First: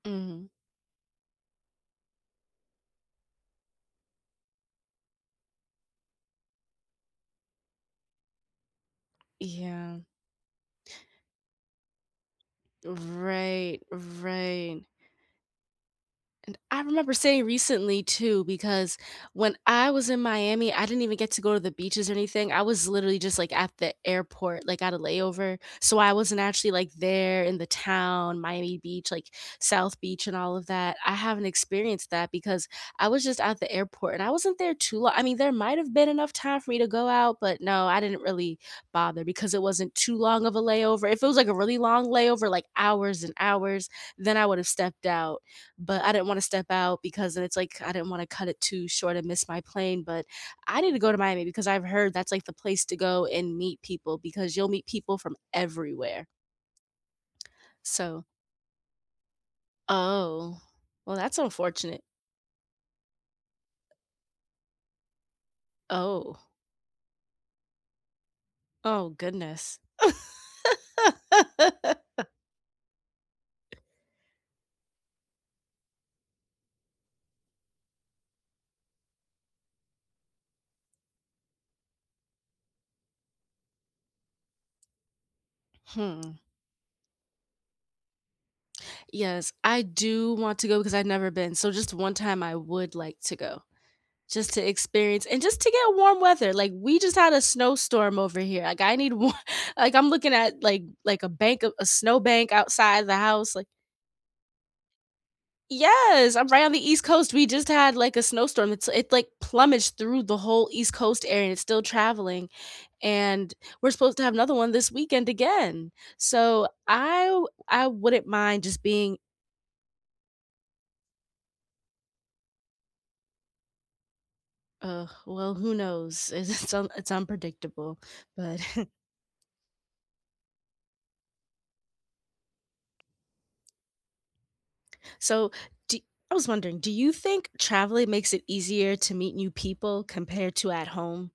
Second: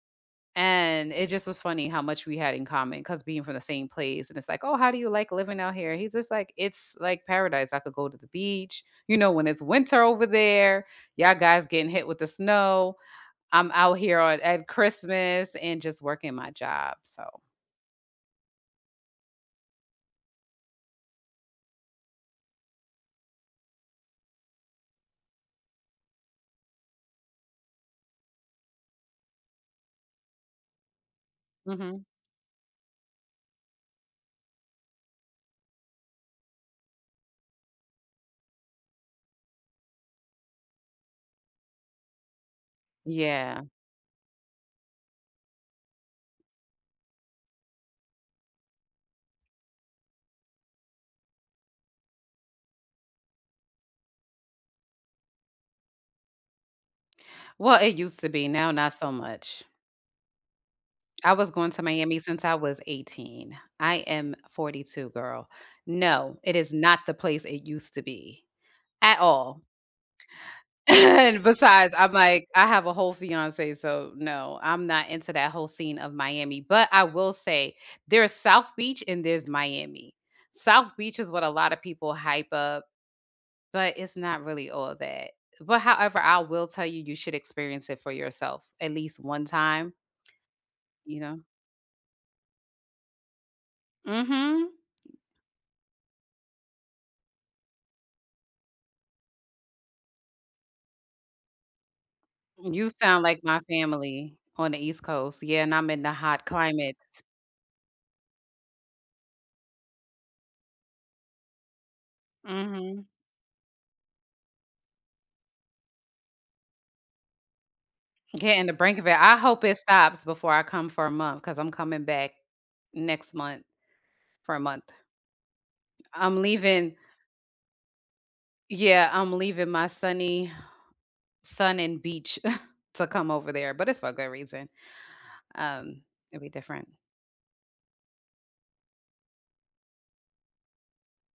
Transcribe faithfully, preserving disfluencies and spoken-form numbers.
Mhm. And, it just was funny how much we had in common 'cause being from the same place and it's, like, "Oh, how do you like living out here?" He's just like, "It's, like, paradise, I could go to the beach" you know, when it's winter Yeah. over there, y'all guys getting hit with the snow. I'm Right, out here on at right. Christmas and just working my And, I job, remember so saying recently too because when I was in Miami, I didn't even get to go to the beaches or anything, I was literally just, like, at the airport, like, at a layover, so I wasn't actually, like, there in the town, Miami Beach, like, South Beach and all of that, I haven't Mhm. experienced that because I was just at the airport and I wasn't there too lo I mean, there might’ve been enough time for me to go out, but, no, I didn't really bother because it wasn't too long of a layover, if it was, like, a really long layover, like, hours and Yeah. hours, then I would’ve stepped out, but I didn't want to step out because then it's, like, I didn't want to cut it too short and miss my plane, but I need to go to Miami because I've heard that's, like, the place to go and meet people because you'll meet people from everywhere. Well, it used So to be, now not so much. Oh, well, I that's was going to unfortunate. Miami since I was eighteen, I am forty two, girl, Oh. no, it is not the place it used to be Oh at all. goodness. And, besides, I'm, like I have a whole fiance, so, no, I'm not into that whole scene of Miami, but I will say there's South Beach and there's Miami. South Beach is what a lotta people hype up. But, it's not really all that, but however, Hmm. I will tell you, you should experience it for yourself at least one Yes, I time. do want to go 'cause I've You never know? been, so just one time I would like to go. Just to Mhm. experience and just to get warm weather, like, we just had a snowstorm over here, like I need wa like, I'm looking at, like like a bank of a snow bank You outside the sound like house, my like family on the East Coast yeah, and I'm in the Yes, hot I'm right on the climate. East Coast, we just had, like, a snowstorm, it's it, like, plumaged through the whole East Coast area and it's still traveling, Mhm. and we're supposed to have another one this weekend again, so I w I wouldn't mind Getting the just brink of being it, I hope it stops before I come for a month, 'cause I'm coming back next month for a month. Ugh, well, who knows, I'm it's it's un leaving it's unpredictable, but yeah, I'm leaving my sunny sun and beach to come over there, but it's for a good reason. So, do Um, I it'll was be wondering, do different. you think traveling makes it easier to meet new people compared to at home?